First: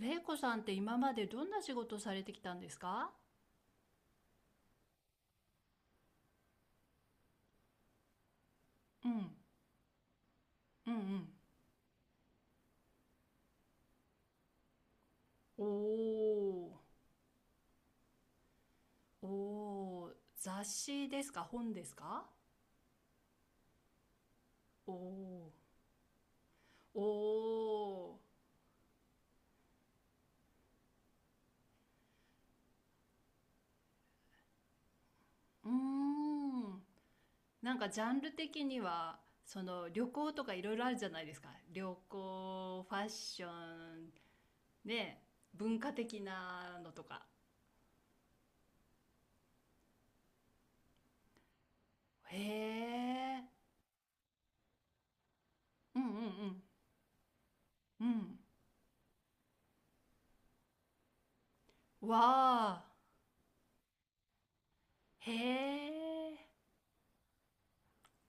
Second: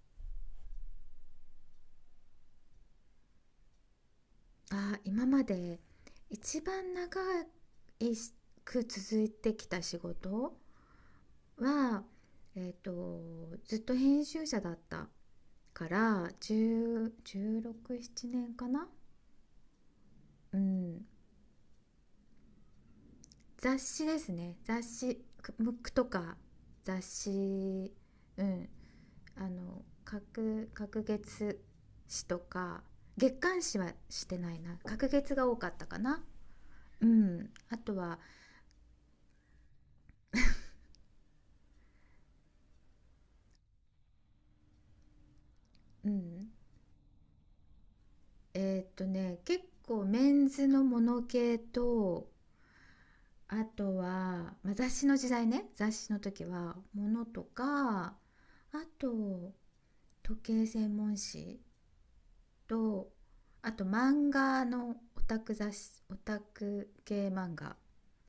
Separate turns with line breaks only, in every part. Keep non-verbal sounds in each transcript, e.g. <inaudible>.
れいこさんって今までどんな仕事されてきたんですか？
今まで一番長く
う
続い
ん、
てきた仕事
うんうん。
は、えっと、ずっと編集者だったから
お
10 16、7年かな。
ー、おー、
う
雑
ん、
誌ですか本ですか？
雑誌ですね。雑
お
誌、
ー、
ムックとか
お
雑誌、
ー、
うん、あの各月誌とか月刊誌はしてないな、各月が多か
うー
ったかな。
ん。
うん、
な
あ
んか
と
ジャ
は、
ンル的には、その旅行とかいろいろあるじゃないですか。旅行、ファッション、ね、文化
う
的
ん、
なのとか。
結構メンズのモノ系と、
へー、
あとは、まあ、雑誌の時代ね、雑
うんう
誌の時
ん、
は、モノと
う
か、あ
ん。
と、時計専門誌
うんわ
と、あと漫画のオ
ー、へ
タク雑
ー。
誌、オタク系漫画。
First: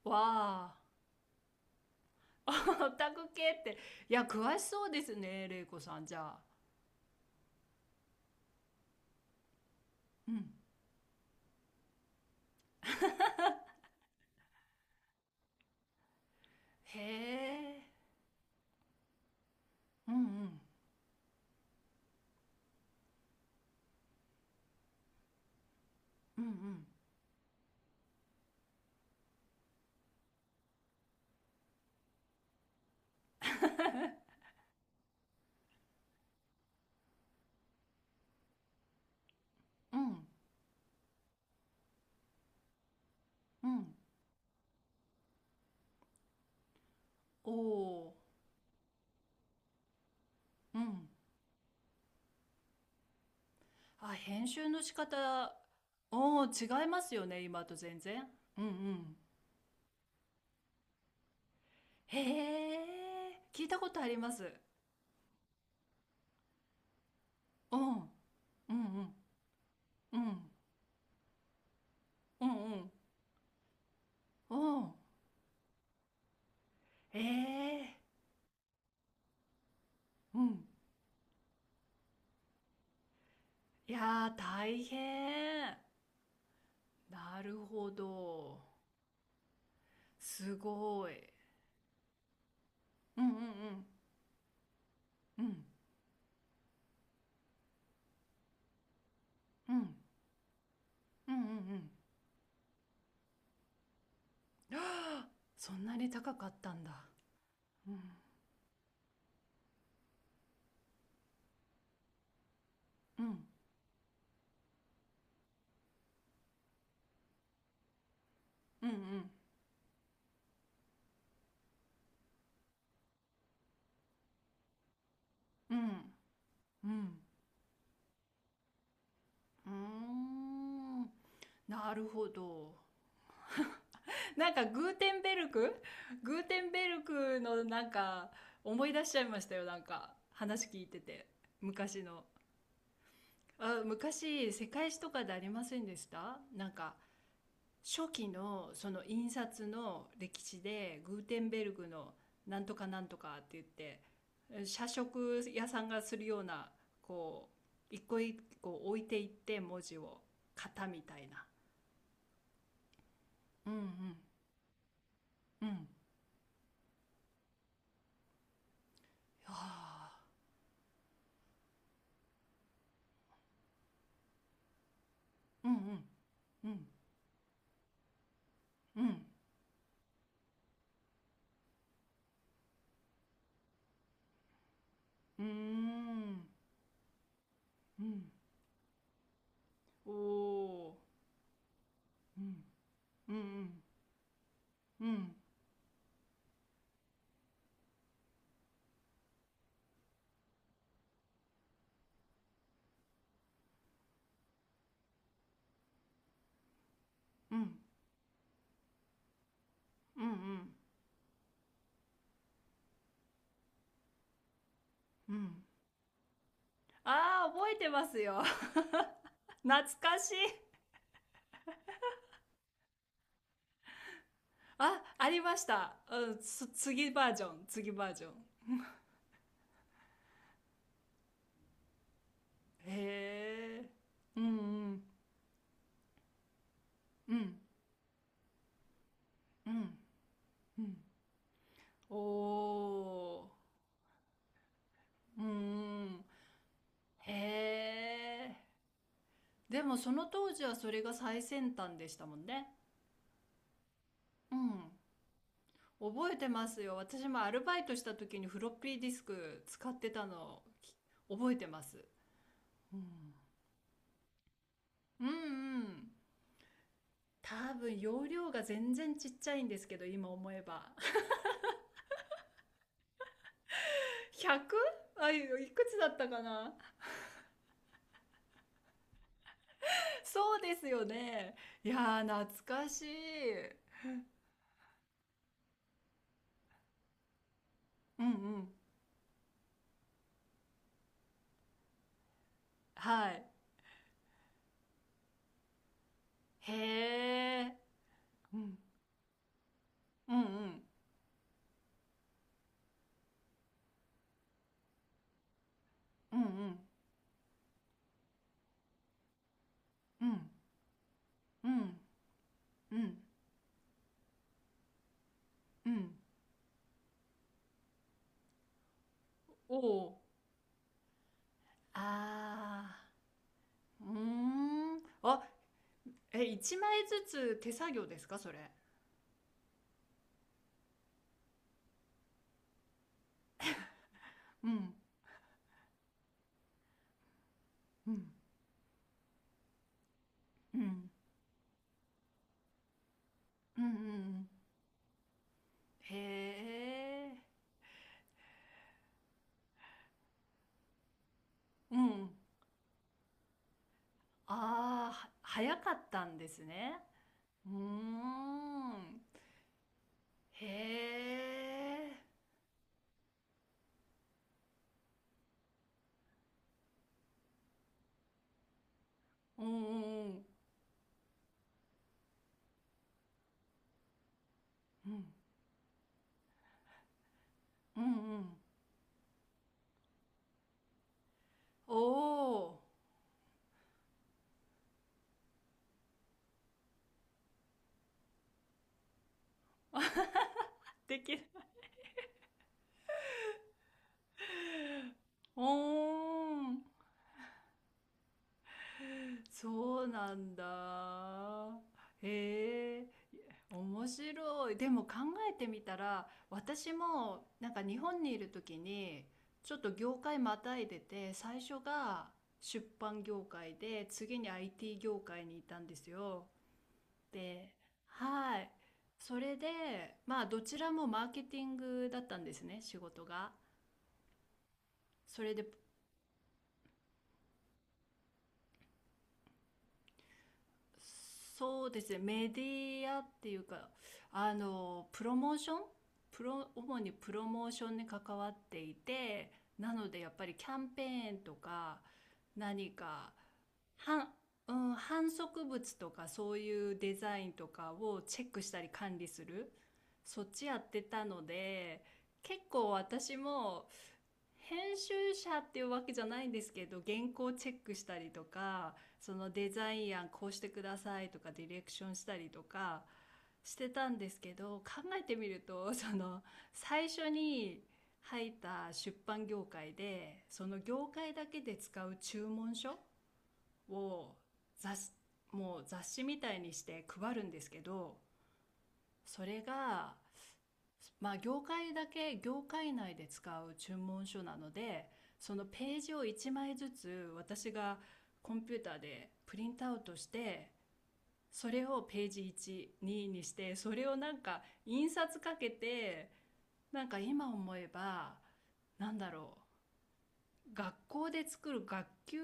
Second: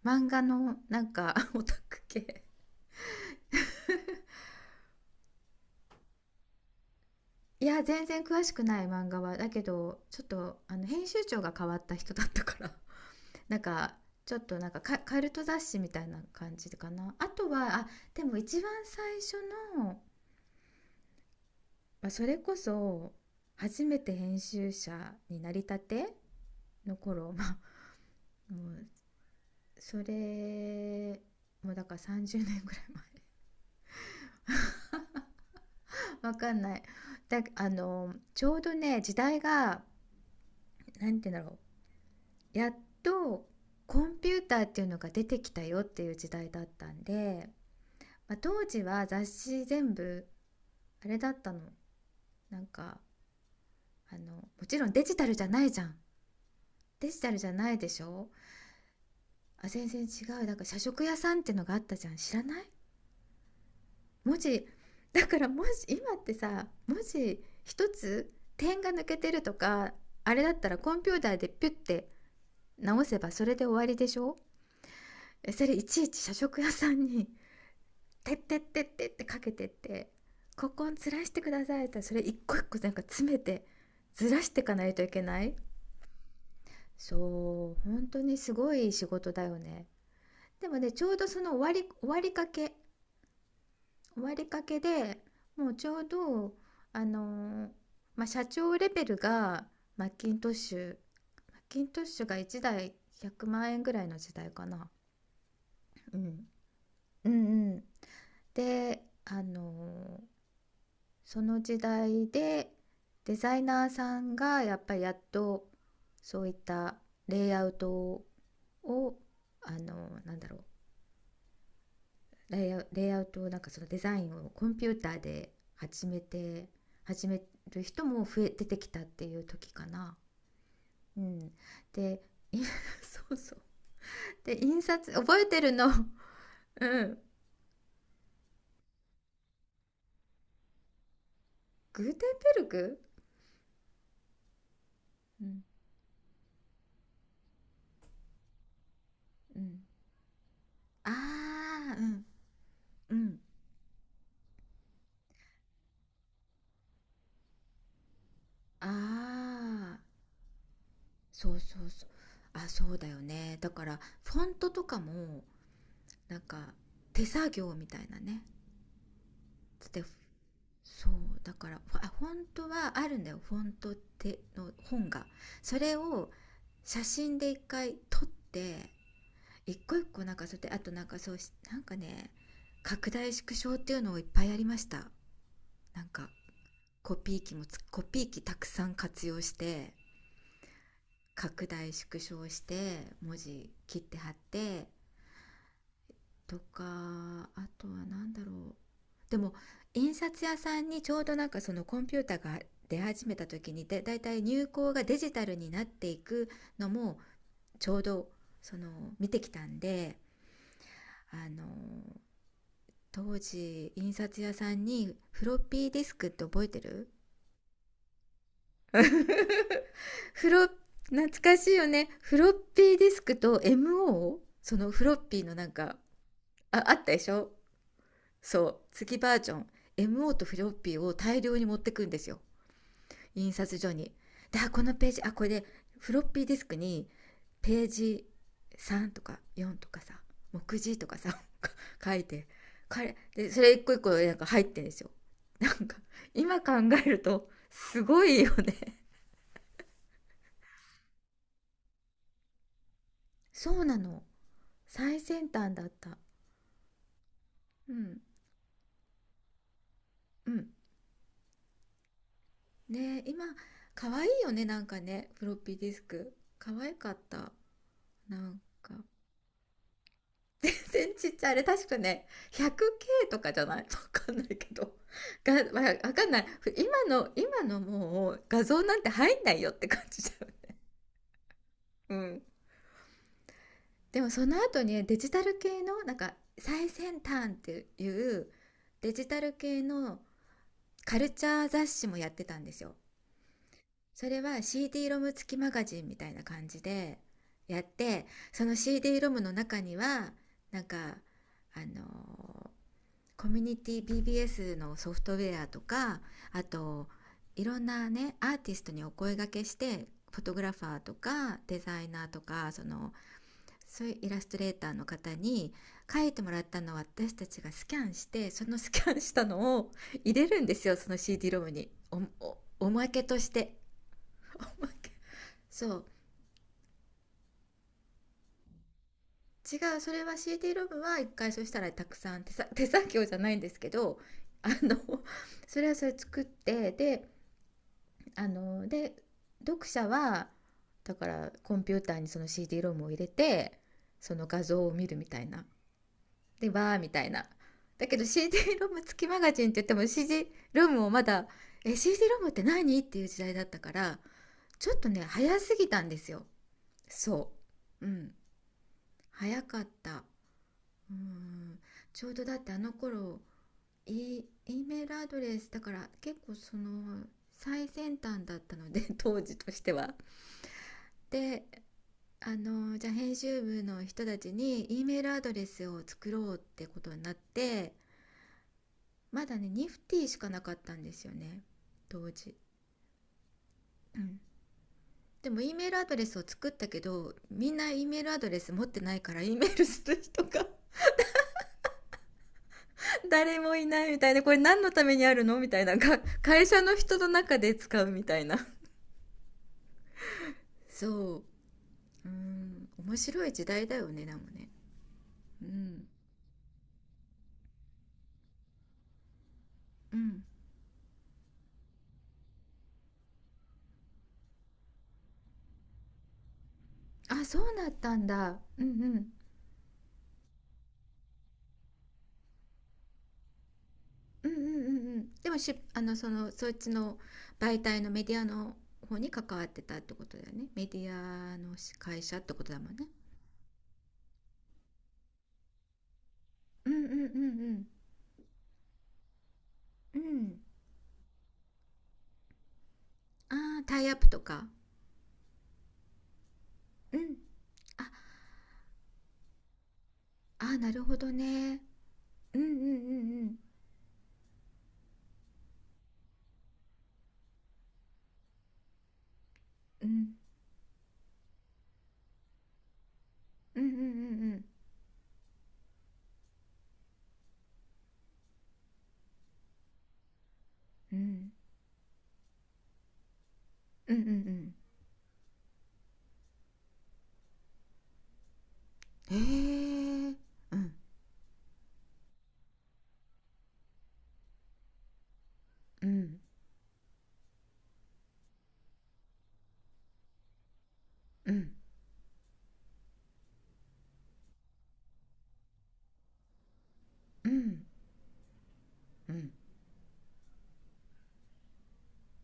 わ
漫画の
あ、
なんか <laughs> オタク系。
オタク系って、いや、詳しそうですね、玲子さん、じゃあ。
いや、全然詳しくない漫画は。だけど、ちょっ
うん。
と、あの、編集長が変わった人だったから、なんかちょっとなんかカカルト雑誌みたいな感じか
へ
な。あとは、あ、
え。
でも一番最初の、ま
うんうん。
あ、それこそ初めて編集者になりたて
うん
の頃 <laughs> まあ、もうそれ、もうだから30年ぐらい前 <laughs> わかんないだ。あのちょうどね、時代が、
うん。
なんて言うんだろう、やっと
うんうん。
コンピューターっていうのが出てきたよっていう時代だったんで、
おお。
まあ、当時は雑誌全部
うん。
あれだったの、なんか、
あ、
あの
編
も
集
ち
の
ろん
仕
デジタルじゃ
方、
ないじゃん。
おお、違いま
デ
す
ジ
よ
タル
ね、
じゃ
今
な
と
いで
全
し
然。
ょ。
うんうん。
全然違う。だから社食屋さんってのがあったじゃん、
へ
知らない？
え。聞いたことありま
文
す。
字だからもし今ってさ、文字
う
一
ん。うん
つ
う
点が抜
ん。
けてるとか、
う
あれ
ん。
だったらコンピューターでピュッて
うん
直せばそれで終わりでしょ。
うん。うん。
それいちいち社食屋さん
え
に
え。
「てってってって」ってかけてって
うん。
「ここをずらしてください」って、それ一個一個なんか詰めて
い
ず
やー、
らしていか
大
ないといけない。
変。なる
そう、
ほ
本当にす
ど。
ごい仕事だよね。
す
でもね、ち
ご
ょ
い。
うどその終わり、
うんうんうん。
終わりかけで、
うん
もうちょうど、あのーまあ、社長レベルが、
うん
マッキントッシュ、
うんうんう
マッキン
ん。
トッシュが1台100万円ぐらいの時代かな。
そんなに
う
高か
ん、
ったんだ。
うんうん。
うん
で、その時代で
う
デ
ん
ザイナーさんがやっぱりやっとそういったレイアウトを、
うん
なんだろう、レイアウトを、なんかそのデザインをコンピューターで
うんうんうん。
始める人も増え出てきたっていう
うー
時かな。
ん。
うん、
なる
で
ほ
<laughs>
ど。
そうそう。
なん
で、
か
印
グーテ
刷
ンベ
覚え
ル
てる
ク
の <laughs> うん。
グーテンベルクのなんか思い出しちゃいましたよ。なんか話聞いてて。昔
グーテン
の。
ベルグ、
あ、昔世界史とかであ
う
りま
ん
せんでしたなんか、初期のその印
う
刷
ん、
の歴史で
あ
グーテンベルグの
ー
なんとかなん
う
と
んう
か
ん、
って言って、え、社食屋さんがするような、こう一個一個
あ
置いていって文字
ー
を型みたいな。
そうそうそう。あ、そうだよね。
う
だ
んう
から
ん、
フォントとかも、
うん、
なんか手作業みたいなね。
は
で、
あ、
そうだから、あ、フォントはあるんだよ、フォントっての、本が。
うんう
それ
ん
を
うん
写真で一回撮って、
うん
一個一個なんかそうやって、あとなんかそうし、なんかね、拡大縮小っていうのをいっぱいやりました。
う
なんか
ん、
コ
うん、
ピー機たくさん活用して、
おお、
拡大縮
う
小し
ん
て
う
文字
ん
切って貼って
うん
とか、あとは何だろう。でも印刷屋さんにちょうどなんかそのコンピューターが出始めた時に、でだいたい入稿がデジタルになっていくのも、
うんうんうん
ちょうどその見てきたんで、
うん
あの、当時印刷屋さんに
う
フロッ
ん、
ピーディスクって覚えてる？
あー覚えてますよ <laughs> 懐かしい。
フロ懐かしいよね、フロッピーディスクと MO。 その
あ、
フロッ
あり
ピー
ま
の
し
なん
た。
か、
うん、つ、
あっ
次
たで
バ
し
ージョン、
ょ。
次バージョン。
そう、月バージョン。 MO とフロッピーを大量に持ってくんですよ、
へ
印刷
え。
所に。
うん
で、
う
この
ん。
ページ、これで、フロッピーディスクに
うん。
ページ3とか
う
4と
ん。
かさ、目
うん。
次とかさ <laughs> 書いて、これ
おー。
でそれ一個一個なんか入ってるんですよ。
うんう
なんか
ん。
今考えると
へ
すごい
え。
よね
でもその当時はそれが最先端でしたもんね。
<laughs>。そうなの、
うん。
最先端だった。
覚えてますよ。私もアルバイ
う
トした
ん
時にフロッピーディスク使ってた
う
の
ん。
き、覚えてます。う
ね、
ん。
今可愛いよね、なんか
うん
ね、フロッピー
う
ディス
ん。
ク可愛かった。
多分容
な
量
ん
が
か
全然ちっちゃいんですけど、今思え
全
ば。
然ちっちゃい。あれ確かね、100K とかじゃない <laughs> わかんないけ
100？
ど。
あ、い
が、
く
わ
つだっ
か
た
んな
か
い。
な。
今のもう画像なんて入んないよって感じだよ
そうで
ね。
すよね。いや
う
ー、
ん。
懐かしい。
でもその後にね、デジタル系の、なんか最先端ってい
うんう
う
ん。
デジタル系のカルチャー雑誌もやってたんですよ。
はい。
それは CD ロム付きマガジンみたいな感
へ
じで
え。
やって、
う
その
ん。
CD ロムの中には、
うんうん。
なんか、あのーコミュニティ BBS のソフトウェアとか、
うんう
あ
ん。
と、いろんなねアーティストにお声掛けして、
う
フォ
ん。
トグラファーとかデザイナーとか、
うん。
そういうイラストレーターの方に
うん。
書いてもらったのを私たちがスキャンして、そのスキャンした
お
のを
おー。
入れるんですよ、その CD ロムに。お
あ
まけとして
ー。うー
<laughs> おま
ん。
け。
あ、
そう、
え、1枚ずつ手作業ですかそれ？
違う、それは CD ロムは一回そしたらたくさん、手作業じゃないんですけど、
う
あ
ん。
の、それ作って、で、
うん。
あの、で、読者は、
うん。
だからコンピューターにその CD ロムを入れて、
うんうんう
その
ん。
画像を見るみたいな、
へ
でわーみたい
え。
な。だけど CD ロム付きマガジンって言っても、 CD ロムをまだ、
う
え、 CD
ん。
ロムって何っていう時代だったから、ちょっと
あー、
ね
は
早す
早
ぎ
か
た
っ
んで
た
す
ん
よ、
ですね。
そ
うー
う、うん
ん。
早かった。
へ
うん、
え。
ちょうどだってあの頃、 E メールアドレスだから、結構その最先端だったので <laughs> 当時
うん
としては。
うん
で、あの、じゃあ編集部の人たちに E
う
メー
ん。
ルアドレスを作ろうってことになって、
うんうん、
まだねニフティしかなかったんですよね
お
当時。
お
うん、でも E メールアドレスを作ったけど、みんな E メールアドレス持ってないから E メールする人が
ーできる。
<laughs> 誰もいないみたいな、これ何のためにあるの
お
みたいな、
ー
会社
ん。
の人の中で使うみたいな。
そうなんだ。
そう、うん、
へえ。
面白い時代だ
面
よね、でもね。
白い。でも考え
う
てみた
ん
ら、私もなんか日本にいる時に、ちょっと業
う
界
ん、
またいでて、最初が出版業界で、次に IT 業界にいたんですよ。
あ、そ
で、
うなったん
は
だ。
い。
うんうん
それで、まあ、どちらもマーケティングだったんですね、仕事が。
うんうんうんうん。
そ
で
れ
も
で、
し、あの、そっちの媒体のメディアの方に関わってたってことだよね。メディアの、
そうですね、
会社っ
メ
て
デ
ことだもんね。
ィアっていうか、あの、プロモーションプロ、
うん
主
う
に
んう
プロモーシ
ん
ョンに関わっていて、なの
う
で
ん
やっ
う
ぱり
ん、
キャンペーンとか、何か
あ、あータイアッ
は、
プとか、
うん、販促物とかそういうデ
うん、
ザインとか
あ、
をチェックしたり管理する、そっち
あ
や
ー
っ
な
て
るほ
た
ど
の
ね。
で、
う
結
んうんうん
構私
うん
も編集者っていうわけじゃないんですけど、原稿チェックしたりとか、そのデザ
う
イン案
ん
こうしてくださいとか、ディレクションしたりとかし
うんう
てたんですけ
ん
ど、考えてみると、その最初に入った出版業界で、その業
う
界だ
ん
けで使う注文書
うんうんうんう
を、
んうん、
雑もう雑誌みたいにして配るんですけど、
へえ、
それが、
うん
まあ、業界内で使う注文書なので、そのペー
う
ジを
ん
1枚ずつ私がコンピューターでプリントアウトして、
う
そ
ん
れをページ12ににしてそれをなんか印刷かけて、なんか
うん
今
う
思
ん
えば、なんだ
うん
ろ学校で作る学級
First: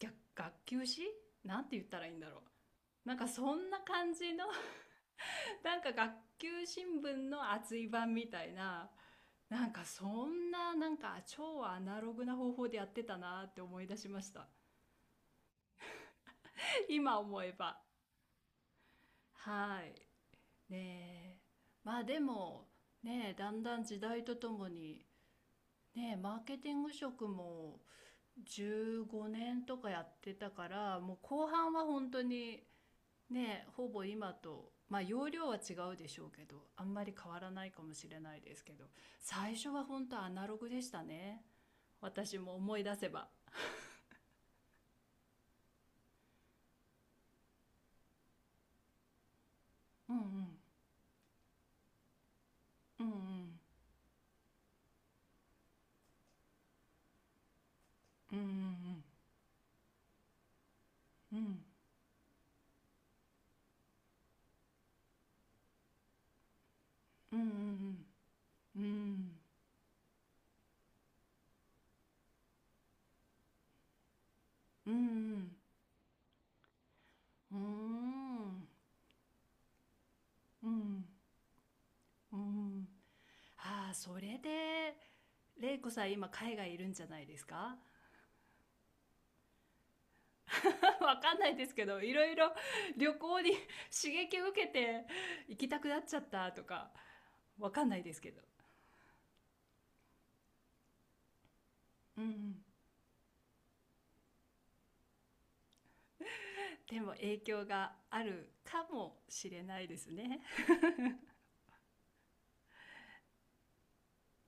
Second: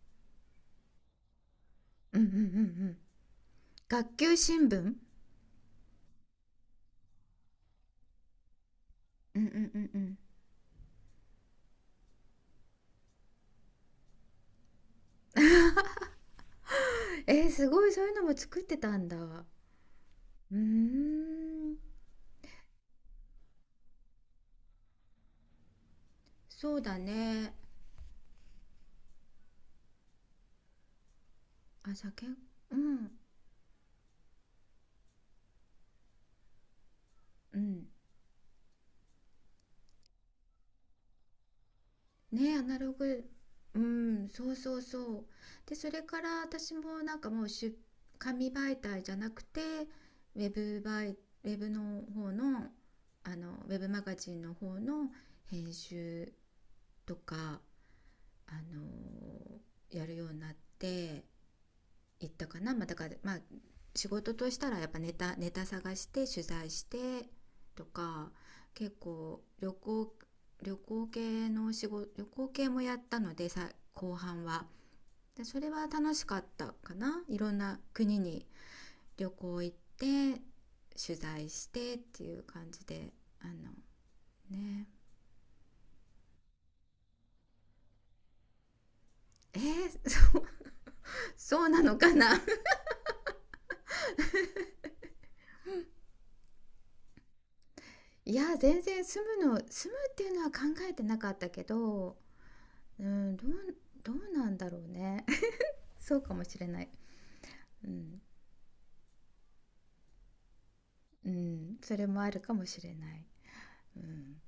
学学級誌、なんて言ったらいい
う
ん
んう
だ
んう
ろ
ん、
う、なんかそんな感
学
じ
級
の
新聞、うん
<laughs> なんか学級新聞の厚い版みたいな、
うん
なん
う
か
んうん、
そんななんか超アナログな方法でやってたなって思い出しました、今思え
す
ば。
ごい、そういうのも作ってたんだ。
はい。
うー
ねえ。
ん、
まあでもねえ、だんだん時代とともにねえ、マーケティ
そ
ン
う
グ
だ
職
ね。
も15年とかやってたから、もう後半は
あ、じ
本
ゃあ
当
け、
に
うん、
ね、ほぼ今とまあ容量は違うでしょうけどあんまり変わら
う
ないか
ん。
もしれないですけど、最初は本当アナログでしたね、私も
ね、ア
思
ナ
い
ロ
出せ
グ、
ば。
うん、そうそうそう。で、それから私もなんかもう紙媒体じゃなくて、
うんう
ウェ
ん
ブ媒、ウェブの方の、
う
あ
ん
の、ウェブマガジンの方の編集とか、
う
あの、
ん
やるようになって
うん
行ったかな。まあ、だからまあ仕事としたら、やっぱネタ探して取材して
うんう
と
ん
か、
う
結
ん
構旅行系の仕事、旅行系もやったのでさ、後半は。
うんうんうんうんう
で
ん
それは楽しかったかな。いろんな国に旅行行って
うん
取材してってい
う
う感じ
ん。
で、あの
ああそれ
ね。
で、玲子さん今海外いるんじゃないですか？
えー、<laughs> そう、
<laughs> わかんない
そ
で
う
す
な
け
の
ど、い
か
ろい
な。
ろ <laughs> 旅行に <laughs> 刺激を受けて行きたくなっちゃったとか、わかんないですけ
い
ど。
や、全然住むっていうのは考えてなかったけど。
うんうん。
うん、どうなんだろうね <laughs> そうかもしれない。
でも影響
う
が
ん、
あるかもしれないですね。
うん、それもあるかもしれない、うん、